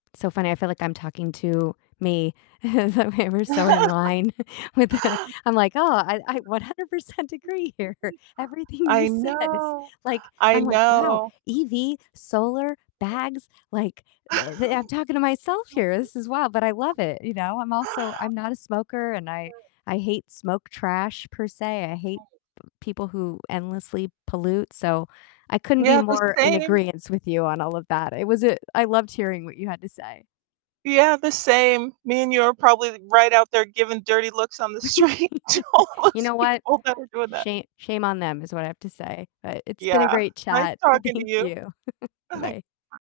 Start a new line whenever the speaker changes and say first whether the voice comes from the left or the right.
left: So funny i feel like I'm talking to me the way we're so in line with the I'm like, "Oh I I 100% agree here everything you
right: I
left: said is
right: know,
left: like"
right: I
left: I'm like, "Wow,
right: know.
left: EV, solar, bags," like, the the I'm talking to myself here, this is wild, but I love it, you know, I'm also I'm not a smoker and I I hate smoke trash per se, I hate people who endlessly pollute, so I couldn't be
right: Yeah, the
left: more in
right: same.
left: agreeance with you on all of that, it was a I loved hearing what you had to say.
right: Yeah, the same, me and you are probably right out there giving dirty looks on the street to all
left: You
right: those
left: know what,
right: people that are doing that.
left: shame shame on them is what I have to say, but it's been a
right: Yeah,
left: great
right: nice
left: chat, th
right: talking to
left: thank
right: you.
left: you, bye.